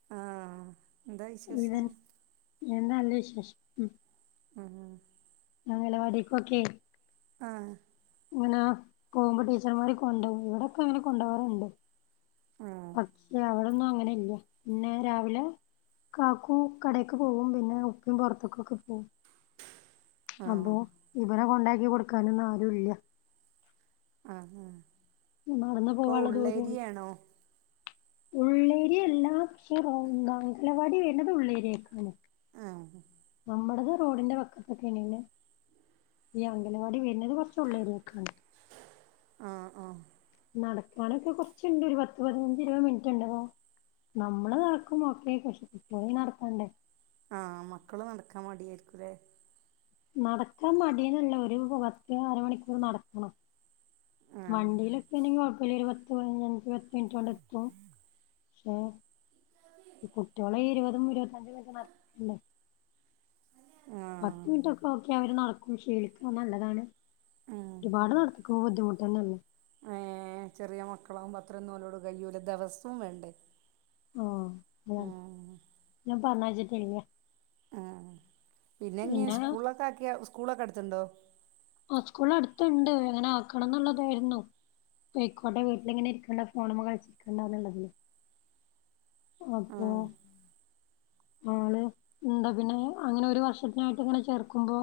ആഹ്. എന്താ പിന്നെ വിശേഷം എന്താ അന്റെ വിശേഷം? ഉംഹ്. അങ്കലവാടിക്കൊക്കെ. ആഹ്. ഇങ്ങനെ പോകുമ്പോ ടീച്ചർമാര് കൊണ്ടോവും ഇവിടൊക്കെ ഇങ്ങനെ കൊണ്ടാവാറുണ്ട്. ആഹ് പക്ഷെ അവിടൊന്നും അങ്ങനെ ഇല്ല. പിന്നെ രാവിലെ കാക്കൂ കടേക്ക് പോവും. പിന്നെ ഉപ്പിം പൊർത്ത്ക്കൊക്കെ പോവും. അപ്പോ. ആഹ് ഇവരെ കൊണ്ടാക്കി കൊടുക്ക. ക്കാനൊന്നും ആരും ഇല്ല. ആഹ് ആ നടന്നു അപ്പൊ ഉള്ളേരിയാണോ? ഉള്ളേരി എല്ലാ പക്ഷേ റോ അങ്കലവാടി വര്ണത് ഉള്ളേരിയെക്കാണ്. ആഹ്. നമ്മടത് റോഡിന്റെ വക്കത്തൊക്കെ എണെ. ഈ അംഗലവാടി വരുന്നത് കൊറ്ച്ച് ഉള്ളേരീക്കാണ്. ആഹ് ആഹ്. നടക്കാാനൊക്കെ കൊറച്ച്ണ്ട് ഒരു പത്ത് പതിനഞ്ച് ഇരുപത് മിനിറ്റ്ണ്ടവോ. നമ്മള് നടക്കുമ്പോ ഒക്കെ പക്ഷേ കുട്ടിയാളിങ്ങനെ നടക്കണ്ടേ? ആഹ് മക്കള് നടക്കാൻ മടിയായിരിക്കൂല്ലേ? നടക്കാൻ മടിന്നല്ല ഒരു പത്ത് അര മണിക്കൂർ നടക്കണം. ആഹ് വണ്ടിയിലൊക്കെ ആണെങ്കിൽ കൊഴപ്പല്ല ഒരുപത്ത്. [unintelligible] എത്തും പക്ഷേ. ഈ കുട്ട്യാളെ ഇരുപതും ഇരുപത്തഞ്ചും [unintelligible] ആഹ് പത്ത് മിനിറ്റൊക്കെ ഓക്കെ അവര് നടക്കും ക്ഷീലിക്കുന്നത് നല്ലതാണ് ഉം ഒരുപാട് നടത്ത ബുദ്ധിമുട്ടന്നല്ലേ? ഏഹ് ചെറിയ മക്കളാകുമ്പോ അത്രൊന്നും ഓലോട് കയൂല ദെവസവും വേണ്ടേ? ആഹ് അതാണ് ഉം ഞാൻ [unintelligible] ആഹ് പിന്നെ ഇഞ്ഞ് സ്കൂളൊക്കെ ആക്കിയ സ്കൂളൊക്കെ അടുത്ത്ണ്ടോ? ആ സ്കൂള് അടുത്തുണ്ട് ഇങ്ങനെ ആക്കണം എന്നുള്ളതായിരുന്നു. പോയിക്കോട്ടെ വീട്ടിലിങ്ങനെ ഇരിക്കണ്ട ഫോണുമ്മ കളിച്ചിരി ക്കണ്ടന്നുള്ളതില്. അപ്പോ ആഹ് ആള് ന്താ പിന്നെ അങ്ങനെ ഒരു വർഷത്തിനായിട്ട് ഇങ്ങനെ ചേർക്കുമ്പോ.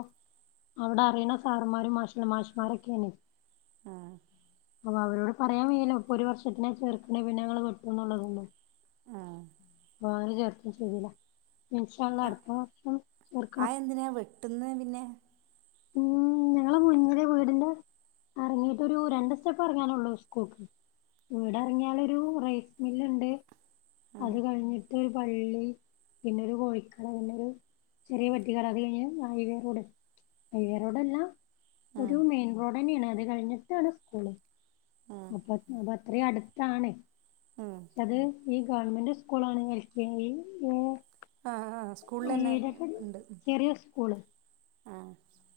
അവിടെ അറിണ സാറ്മാരും മാഷ് മാഷ്മാരൊക്കെണ്. ആഹാ അപ്പൊ അവരോട് പറയാൻ വയല്ലോ ഇപ്പൊ ഒരു വർഷത്തിന ചേർക്ക്ണേ. പിന്നെഞങ്ങള് വെട്ടും ന്നുള്ളതൊന്നും. ആഹാ [unintelligible] ചെയ്തില്ല. ഇൻഷാ അള്ളാ ആഹ അടുത്ത വർഷം ചേർക്കണം അയെ എന്തിനാ വെട്ടുന്നെ പിന്നെ? [unintelligible] ഞളെ മുന്നില് എന്റെ വീടിന്റെ ഇറങ്ങിയിട് ഒരു രണ്ട് സ്റ്റെപ്പ് ഇറങ്ങാനൊള്ളു സ്കൂൾക്ക്. വിടെറങ്ങിയാലൊരു റൈസ് മില്ണ്ട് അത് ആഹ് കഴിഞ്ഞിട്ട്. ഒരു പള്ളി പിന്നൊരു കോഴിക്കട പിന്നൊരു. ചെറിയ പെട്ടികടാ അത് കഴിഞ്ഞൽ ഹൈവേറോട് ഹൈവേറോടല്ല. ആഹ് ഒരു മെയിൻ റോഡ്ന്നെയാണ് അത് കഴിഞ്ഞിട്ടാണ് സ്കൂള് ആഹ് അപോ അത്ര അടുത്താണ് ആഹ് പക്ഷേത്. ഈ ഗവൺമെന്റ് സ്കൂളാണ് എൽ കെ ജി. ആഹ ആഹ ഏതൊക്കെ സ്കൂളിലെന്നെണ്ട് ആഹ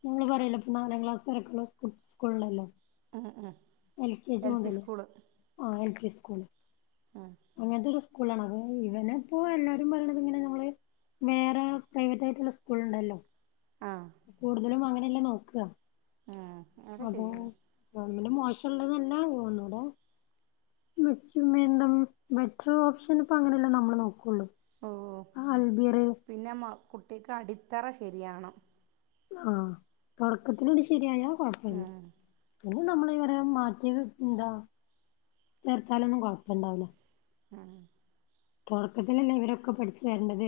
നമ്മള് പറയല്ല പ്പൊനാലാം ക്ലാസ് വരക്കുള്ള സ് സ്കൂള്ണ്ടല്ലോ ആഹ ആഹാ എൽ കെ ജി മുതല് ആ എൽ കെ ജി സ്കൂള്. ആഹ അങ്ങനത്തെ ഒരു സ്കൂളാണ്. അത് ഇവനെ ഇപ്പോ എല്ലാരും പറയ്ണത് ഇങ്ങനെ നമ്മള്. വേറെ പ്രൈവറ്റ് ആയിട്ടുള്ള സ്കൂൾ ഇണ്ടല്ലോ? ആ കൂടുതലും അങ്ങനെയല്ല നോക്കാ ആഹാ ആഹ അപ്പോ ഗവൺമെന്റ് മോശംള്ളത് ലാ ഒന്നൂടെ. [unintelligible] ബെറ്റർ ഓപ്ഷൻ ഇപ്പൊ അങ്ങനെയല്ലേ നമ്മള് നോക്കുള്ളൂ. ഓ ആഹ അൽബിർ. പിന്നെ മാ കുട്ടിക്ക് അടിത്തറ ശരിയാവണം. ആഹ തൊടക്കത്തില്ട് ശരിയായ കൊഴപ്പല്ല. ഉം പിന്നെ നമ്മള് ഇവരെ മാറ്റി ന്താ ചേർത്താലൊന്നും കുഴപ്പണ്ടാവുല്ല. ആഹാ തൊടക്കത്തിലല്ല ഇവരൊക്കെ പഠിച്ചു വരണ്ടത്.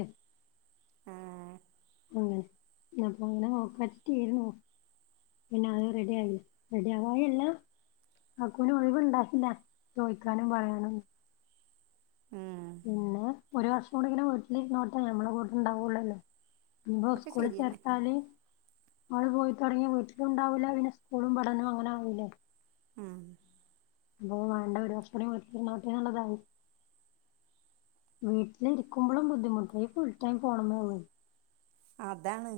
ആഹാ ഹും അപ്പൊ അങ്ങനെ നോകാച്ചിട്ട് എയ്ന്നു പിന്ന അത് റെഡി ആയി റെഡി ആവായി അല്ല. കാകുന് ഒഴിവുണ്ടായില്ല ചോയ്ക്കാനും പറയാനും ഉഹും പിന്നെ ഒരു വർഷം കൂടി ഇങ്ങനെ വീട്ടിൽ ഇരുന്നോട്ടെ ഞമ്മളെ കൂടെ ണ്ടാവുള്ളല്ലോ? ഇന്നോ ഒക്കെ സ്കൂളിൽ ശരിയന്നെ ചേർത്താന് അവള് പോയി തുടങ്ങിയ വീട്ടിലുണ്ടാവില്ല പിന്നെ സ്കൂളും പഠനവും അങ്ങനെ ആവുലേ ഹും അപ്പൊ വേണ്ട ഒരു വർഷകൂടി വീട്ടിലിരുന്നോട്ടെ എന്നുള്ളതായി വീട്ടില് ഇരിക്കുമ്പോളൂം ബുദ്ധിമുട്ടാ ഈ ഫുൾ ടൈം ഫോൺമെ ഓള് അതാണ്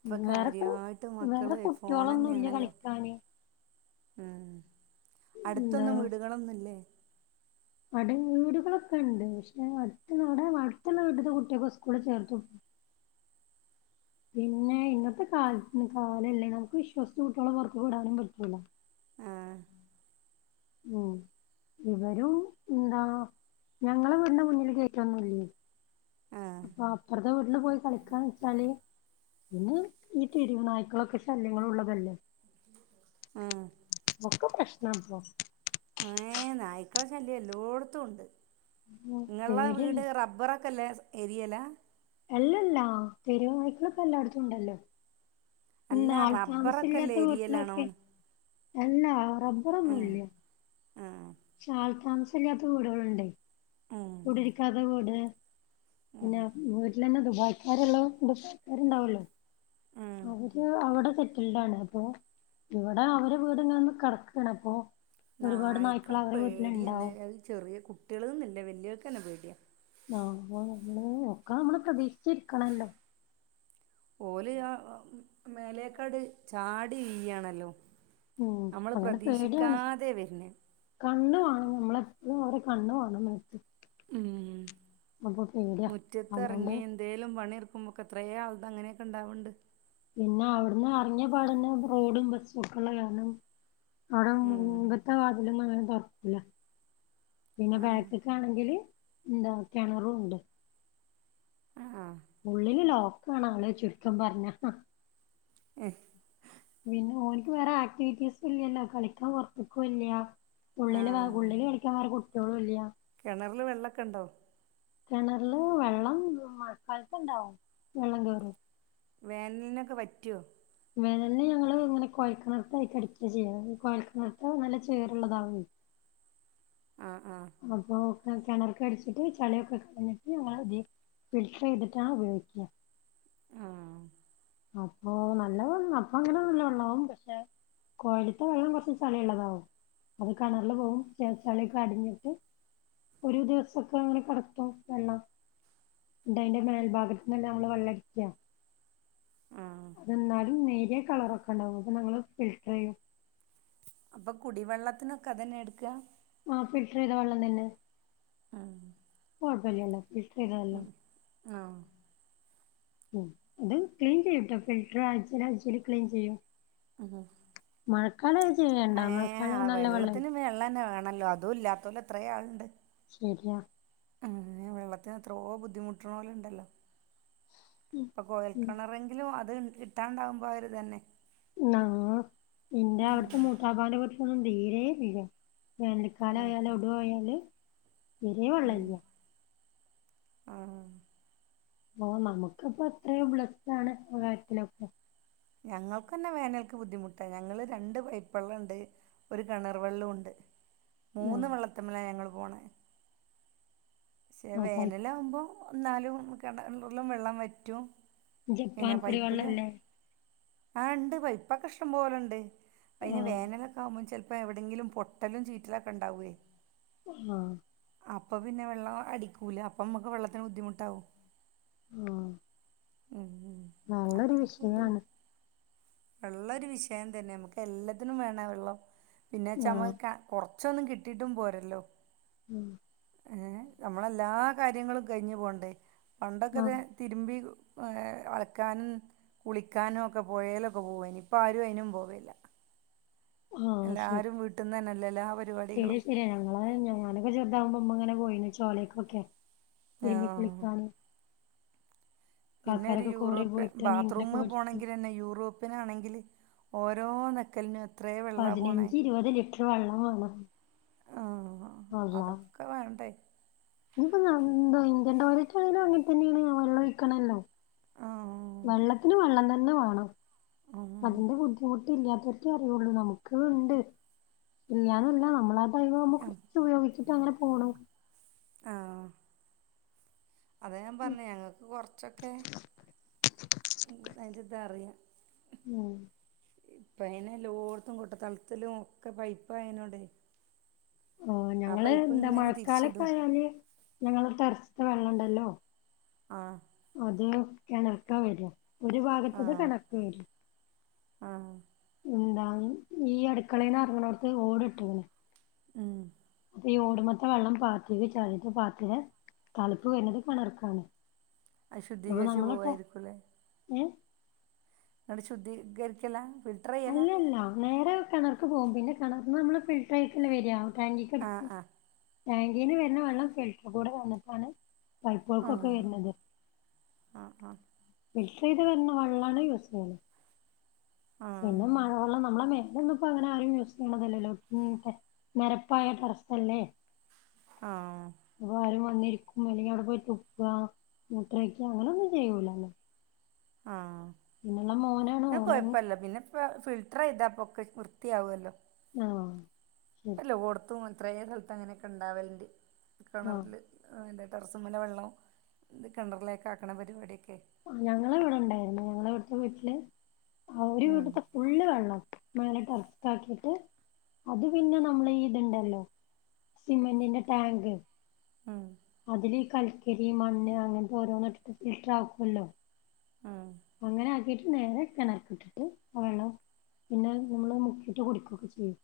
ഇപ്പൊ വേറെ കു കാര്യയായിട്ട് വേറെ മക്കള് ഫോൺ കുട്ട്യോളൊന്നും ഇല്ല ന്നെയാണല്ലോ കളിക്കാന് ഹും എന്താ അടുത്തൊന്നും വീടുകളൊന്നുയില്ലേ? വടെ വീടുകളൊക്കെ ഇണ്ട്. പക്ഷെ അടുത്തവിടെ അടുത്തുള്ള വീട്ട്ത്തെ കുട്ടിയോക്കെ സ്കൂളിൽ ചേർത പിന്നെ ഇന്നത്തെ കാലല്ലേ നമുക്ക് ആൾ ഇല്ലെങ്കിലും വിശ്വാസിച്ച് കുട്ടികളെ പൊറത്ത് വിടാനും പറ്റൂല ആഹാ ഉും ഇവരും ന്താ ഞങ്ങളെ വീടിന്റെ മുന്നിൽ ഗേറ്റ് ഒന്നും ഇല്ലേ ആ അപ്പൊ അപ്പറത്തെ വീട്ടില് പോയി കളിക്കാന്ന് വെച്ചാല് പിന്ന ഈ തെരുവ് നായ്ക്കളൊക്കെ ശല്യങ്ങളും ഉള്ളതല്ലേ ആഹ്‌ ഒക്കെ പ്രശ്നാപോ ഏഹ്‌ നായ്ക്കളെ ശല്യം എല്ലോട്ത്തൂണ്ട് ഇങ്ങളെ പേടിയാണ് വീട് റബ റബ്ബറൊക്കെള്ള ഏരിയേലാ അല്ലെല്ലാ തെരുവ് നായ്ക്കളൊക്കെ എല്ലാടത്തും ഉണ്ടല്ലോ പിന്നെ അല്ല ആൾ റബ്ബറൊക്കെല്ല താമസല്ലാത്ത വീട്ടിലൊക്കെ ഏരിയയിലാണോന്ന് എല്ലാ ഉം റബ്ബറൊന്നൂല്യ ഉം പക്ഷെ ആൾ താമസല്ലാത്ത വീടുകളുണ്ടെയ് ഉം കുടിരിക്കാത്ത വീട് ഉം പിന്നെ വ് അയ്ലന്നേ ദുബൈക്കാരുള്ളോം ദുബൈകാരുണ്ടാവോല്ലോ ഉം അവര് അവിടെ സെറ്റി കുണ്ടാണ് അപ്പൊ ഇവടെ അവരെ വീട് ഇങ്ങനെ കെടക്കാണ് അപ്പൊ ഒരുപാട് നായ്ക്കളെ നായ്ക്കള് അവരെ പേടി തന്നെ വീട്ടിലുണ്ടാവും അത് ചെറിയ കുട്ടിയാള്ന്ന് ഇല്ല വലിയോർക്കു തന്നെ പേടിയാ ആഹ്‌ അപ്പൊ നമ്മള് ഒക്കെ നമ്മള് പ്രതീക്ഷിച്ചിരിക്കണല്ലോ ഓല് ആ ഉം മേലേക്കട് ചാടി വീയാണല്ലോ ഉം നമ്മള് അങ്ങനെ പേടിയാണ് പ്രതീക്ഷിക്കാതെ വെരുന്നെ കണ്ണ് വാണം നമ്മള് എപ്പളും അവരെ കണ്ണ് വേണം മേത്ത് ഉം അപ്പൊ പേടിയാ മുറ്റത്ത് അതുകൊണ്ട് എറങ്ങിയ എന്ത് എന്തേലും പണി എടുക്കുമ്പോ ഒക്കെ എത്രയോ ആൾത് അങ്ങനെയൊക്കെയിണ്ടാവുണ്ട് പിന്നെ അവിടുന്ന് എറങ്ങിയ പാടാന്നെ റോഡും ബസ്സും ഒക്കെ ഉള്ള കാരണം അവിടെ ഉം മുൻപത്തെ വാതിലൊന്നും അങ്ങനെ തൊറക്കൂല പിന്നെ ആഹ് ബാക്ക്ക്ക് ആണെങ്കില് എന്താ കെണറൂണ്ട് ആഹ്‌ ഉള്ളില് ലോക്കാണ് ആള് ചുരുക്കം പറഞാ ഏഹ് പിന്നെ ഓൽക്ക് വേറെ ആക്ടിവിറ്റീസ് ഇല്ലല്ലോ കളിക്കാൻ പൊറത്ത്ക്കും ഇല്ല ഉള്ളില് വേ ഉള്ളില് കളിക്കാൻ വേറെ കുട്ടികളും ഇല്ല കെണറില് വെള്ളൊക്കെണ്ടോ കെണറില് വെള്ളം മഴക്കാലത്ത് ഇണ്ടാവും വെള്ളം കേറും വേനല്നൊക്കെ വറ്റോ വേനലിന് ഞങ്ങള് ഇങ്ങനെ കൊഴൽക്കിണർക്കായിട്ട് അടിക്കാ ചെയ്യ കൊഴൽക്കിണർത്തെ നല്ല ചേറുള്ളതാവോയ് ആഹ്‌ ആഹ്‌ അപ്പൊ ക്കെ കെണർക്ക് അടിച്ചിട്ട് ചളിയൊക്കെ കളഞ്ഞിട്ട് ഞങ്ങളെ ഇതി ഫിൽട്ടർ ചെയ്തിട്ടാ ഉപയോഗിക്ക ആഹ്‌ അപ്പൊ നല്ലവെള്ളാ അപ്പൊ അങ്ങനെ നല്ല വെള്ളാവും പക്ഷെ കൊഴല്ത്തെ വെള്ളം കൊറച്ച് ചളി ഉള്ളതാവും അത് കെണറില് പോവും ചെ ചളിയൊക്കെ അടിഞ്ഞിട്ട് ഒരു ദിവസൊക്കെ അങ്ങനെ കെടക്കും വെള്ളം എന്നിട്ട് അയ്ന്റെ മേൽഭാഗത്ത് നിന്നല്ലേ നമ്മള് വെള്ളടിക്കാ ആഹ്‌ എന്നാലും നേരിയ കളറൊക്കെ ണ്ടാവും അപ്പൊ നമ്മള് ഫിൽട്ടർ ചെയ്യും അപ്പൊ കുടിവെള്ളത്തിനൊക്കെ അതന്നെ എടുക്ക ആഹ്‌ ഫിൽറ്റർ ചെയ്ത വെള്ളം തന്നെ ആഹ്‌ അപ്പൊ കൊഴപ്പല്ലല്ലോ ഫിൽറ്ററ് ചെയ്തതല്ലേ ആഹ് ഉം അത് ക്ലീൻ ചെയ്യൂട്ടോ ഫിൽറ്ററ് ആഴ്‌ച്ചേല് ആഴ്‌ച്ചേല് ക്ലീൻ ചെയ്യും അഹാ മഴക്കാലായേച്ച് ഏഹ്‌ വെള്ളത്തിന് വെള്ളന്നെ വേണല്ലോ അതും ഇല്ലാത്തോല് എത്രേ ആളുണ്ട് ശരിയ ഉം വെള്ളത്തിന് എത്രോ ബുദ്ധിമുട്ട്ണോല് ഉണ്ടല്ലോ ഉം. ഇപ്പ കൊയൽ ഉം. കിണറെങ്കിലും അത് കിട്ടാണ്ടാവുമ്പോൾ അതൊരു ഇതന്നെ ആ എന്റെ ഇവിടുത്തെ മൂത്താപാന്റെ വീട്ടിലൊന്നും തീരെ ഇല്ല ഉം വേനൽക്കാലായാൽ ഒടുവായാല് തീരെ വെള്ളല്ല ആ ഓ നമുക്കിപ്പോ അത്രയും ബ്ലസ്സാണ് ആ കാര്യത്തിലൊക്കെ ഞങ്ങൾക്കന്നെ വേനൽക്ക് ബുദ്ധിമുട്ടാ ഞങ്ങള് രണ്ട് പൈപ്പള്ളം ഉണ്ട് ഒരു കിണർ വെള്ളൂണ്ട് മൂന്ന് ആഹ് വെള്ളത്ത്മ്മല ഞങ്ങൾ പോണേ പക്ഷെ ആഹ് പൈ വേനലാകുമ്പോൾ ന്നാലും കിണറിലും വെള്ളം വറ്റും പിന്നെ ജപ്പാൻ പൈപ്പില് കുടിവെള്ളല്ലേ ആ ഇണ്ട് പൈപ്പൊക്കെ ഇഷ്ടം പോലുണ്ട് അതിന് ആഹ് വേനലൊക്കെ ആകുമ്പോൾ ചിലപ്പോൾ എവിടെയങ്കിലും പൊട്ടലും ചീറ്റിലൊക്കെ ഉണ്ടാവുവേ ആഹ് അപ്പം പിന്നെ വെള്ളം അടിക്കൂല അപ്പം നമുക്ക് വെള്ളത്തിന് ബുദ്ധിമുട്ടാവും ഉം ഉം ഉം വെള്ളൊരു അങ്ങനെയൊക്കെ വിഷയമാണ്. ബുദ്ധിമുട്ട് വെള്ളം ഒരു വിഷയം തന്നെ നമുക്ക് എല്ലാത്തിനും വേണേ വെള്ളം. പിന്നെച്ച ആഹ് നമ്മക്ക് കൊറച്ചൊന്നും കിട്ടീട്ടും പോരല്ലോ? ഉം ഏ നമ്മളെല്ലാ കാര്യങ്ങളും കഴിഞ്ഞു പോകണ്ടേ പണ്ടൊക്കെത്ത ആഹ് തിരുമ്പി അലക്കാനും കുളിക്കാനും ഒക്കെ പോയേലൊക്കെ പോവേനി ഇപ്പ ആരും അതിനും പോവലില്ല എല്ലാരും വീട്ടന്ന് തന്നെല്ലെ എല്ലാവ ശരിയാ ശരിയാ ഞങ്ങള് ഞാനൊക്കെ ചെറുതാവുമ്പോ ഇമ്മ അങ്ങനെ പോയീ ന് ചോലേക്കൊക്കെ തിരുമ്പി ആഹ് കുളിക്കാനും പിന്നെ ഒരു കോറി യൂറോപ്യൻ പോയിട്ട് നീന്തലൊക്കെ ബാത്റൂമ് പഠിച്ച് പോകണമെങ്കിൽ തന്നെ യൂറോപ്യനാണെങ്കിൽ ഓരോ ഞ്ഞെക്കലിനും എത്രേ വെള്ളാ പോണേ എത്രവെള്ളം വേണം ആഹ് അതൊക്കെ വേണ്ടേ ഇനിയിപ്പൊ എന്താ ഇന്ത്യൻ ടോയ്ലറ്റ് ആണെങ്കിലും അങ്ങനെ തന്നെയാണ് വെള്ളം ഒഴിക്കണല്ലോ ആഹ് വെള്ളത്തിന് വെള്ളം തന്നെ വേണം ആഹ് അതിന്റെ ബുദ്ധിമുട്ട് ഇല്ലാത്തവർക്കെ അറിയുള്ളൂ നമുക്ക് ഉണ്ട് ഇല്ലാന്നല്ല നമ്മളെ അയ്‌ന് നമ്മക്ക് കുറച്ച് ഉയോഗിച്ചിട്ട് അങ്ങനെ പോണം ആഹ് അതെഞാൻ പറഞ്ഞേഴഞങ്ങൾക്ക് കൊറച്ചൊക്കെ അതിന്റെ ഇതാ അറിയാ ഉം ഇപ്പയിനെല്ലോർത്തും കൊട്ട തളത്തിലും ഒക്കെ പൈപ്പായിനോണ്ടെ ആഹ് ഞങ്ങള് എന്താ ഇങ്ങനെ തിരിച്ചിടും മഴക്കാലൊക്കെയാല് ഞങ്ങള് ടറസ്ത്തെ വെള്ളണ്ടല്ലോ ആഹ് അത് കെണർക്ക വെരാ ഒരു ഭാഗത്തത് കെണർക്ക് വെരും ആഹ് ന്താ ഈ അടുക്കളയിന്നറങ്ങ്ണോട്ത്ത് ഓട് ട്ട്ക്ണ് ഉം ഈ ഓടുമെത്ത വള്ളം പാത്തീല് ചളിട്ട് പാത്തിന് തളുപ്പ് വരുന്നത് കെണർക്കാണ് അശുദ്ധീകരിച്ച് പോകായിരിക്കൂലെ എഹ് അത്ശുദ്ധീകരിക്കലാ അല്ലെല്ലാ നേരെ കെണർക്ക് പോകും പിന്നെ കണർന്ന് നമ്മള് ഫിൽട്ടറയ്ക്ക്ല്ലൃവരൃ ടേങ്കിക്ക് ആ ആ ടേങ്കീന്ന് വെരുന്ന വെള്ളം ഫിൽട്ടർ കൂടെ വന്നിട്ടാണ് പൈപ്പോൾകൊക്കെ വെരുന്നത് ആഹ് ഫിൽട്ടറെയ്ത് വെരുന്നവള്ളാണ് യൂസെയ്യുന്നത് ആ പിന്നെ മഴവള്ളം നമ്മളെ മേലൊന്നുംപ്പോ അങ്ങനെ ആഹ് ആരും യൂസ് ചെയ്യ്ണതല്ലല്ലോ നെരപ്പായ പ്രശ്നല്ലേ ആഹ് അപ്പൊ ആരും വന്നിരിക്കും അല്ലെങ്കിൽ അവിടെ പോയിതുപ്പാ മൂത്രൊഴിക്ക അങ്ങനെന്നും ചെയ്യൂലല്ലോ ആഹ് പിന്നെയുള്ള മോനാണ് മോനാണ് ഞകൊഴപ്പല്ല പിന്നെ പ്പ ഫിൽട്ടർയ്താപ്പോ ക്കെ വൃത്തിയാവോല്ലോ ആഹ് ശരി എല്ലോട്ത്തുംഎത്രേ സ്ഥലത്ത് അങ്ങനെയൊക്കെണ്ടാവലണ്ട് ആഹ് കെണറില് ആഹ് തെ ടെറസ്മ്മലെവെള്ളം ഇത് കെണറിലേക്കാക്ക്ണ പരിപാടിയെക്കെ ഞങ്ങളെവിടെ ണ്ടായിന്നു ഞങ്ങളെവിടുത്തെ വീട്ടില് അവര് ഉം വ്ട്ത്ത ഫുള്ള് വള്ളം മേലെട്ടറ ച്ചാക്കിയിട്ട് അത് പിന്നെ നമ്മൾ ഈത്ണ്ടല്ലോ സിമ്മൻ്റിൻ്റെ ടേങ്ക് മ് അതില് ഈ കൽക്കരി മണ്ണ് അങ്ങനത്തെ ഓരോന്ന് ഫിൽട്ടറാകോല്ലോ ഉം അങ്ങനെ ആക്കിട്ട് നേരെ കെണർ ഇട്ടിട്ട് വേണം പിന്നെ നമ്മൾ മുക്കിയിട്ട് കുടികൊക്കെ ചെയ്യും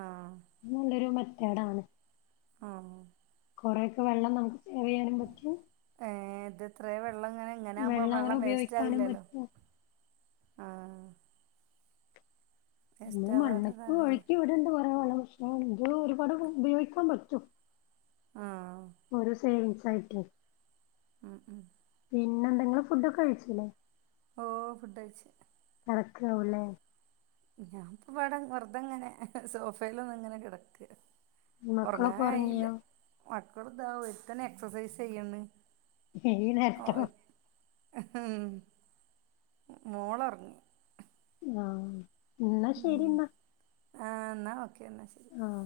ആഹ് നല്ലൊരു മെതേടാണ് ആഹ് കൊറേക്കെ വെള്ളം നമുക്ക് സേവിയ്യാനും പറ്റും ഏ ഇതെത്രേ വെള്ളങ്ങനെ ഇങ്ങനെകുമ്പോ അങ്ങനെ വെള്ളം ഉപയോഗിക്കാനും വേസ്റ്റാകില്ലല്ലോ പറ്റും ആഹ് വേസ്റ്റ് മ്മള് മണ്ണ്ക്ക് ആവാത്തതാകല്ലേ ഒഴുക്കിവിട്ണ്ട് കൊറേ വള്ളംക്ഷേ [unintelligible] എനിക്ക് ഒരുപാട് ഉപയോഗിക്കാൻ പറ്റും ആഹ് ഒരു സേവിങ്സായിട്ട് മ് മ് പിന്നെന്താ ഇങ്ങൾ ഫുഡ്ഡൊക്കെ കഴിച്ചില്ലേ ഓഹ് ഫുഡഴ്ച്ച് കെടക്കാവൂല്ലേ ഞാനിപ്പൊവെടെ വെറുതെങ്ങനെ സോഫേല് ഒന്ന്ങ്ങനെ കെടക്ക മക്കളൊക്കെ ഒറങ്ങാനായില്ല ഉറങ്ങിയോ മക്കൾതാ ഒര്ത്തന് എക്സസൈസ് യ്യിണ് ഈനേര്ത്തൊ ഉം, മോള ഉറങ്ങി ആ, എന്നാ ശരി എന്നാ ആ എന്നാ ഓക്കെ എന്നാ ശരി ആഹ്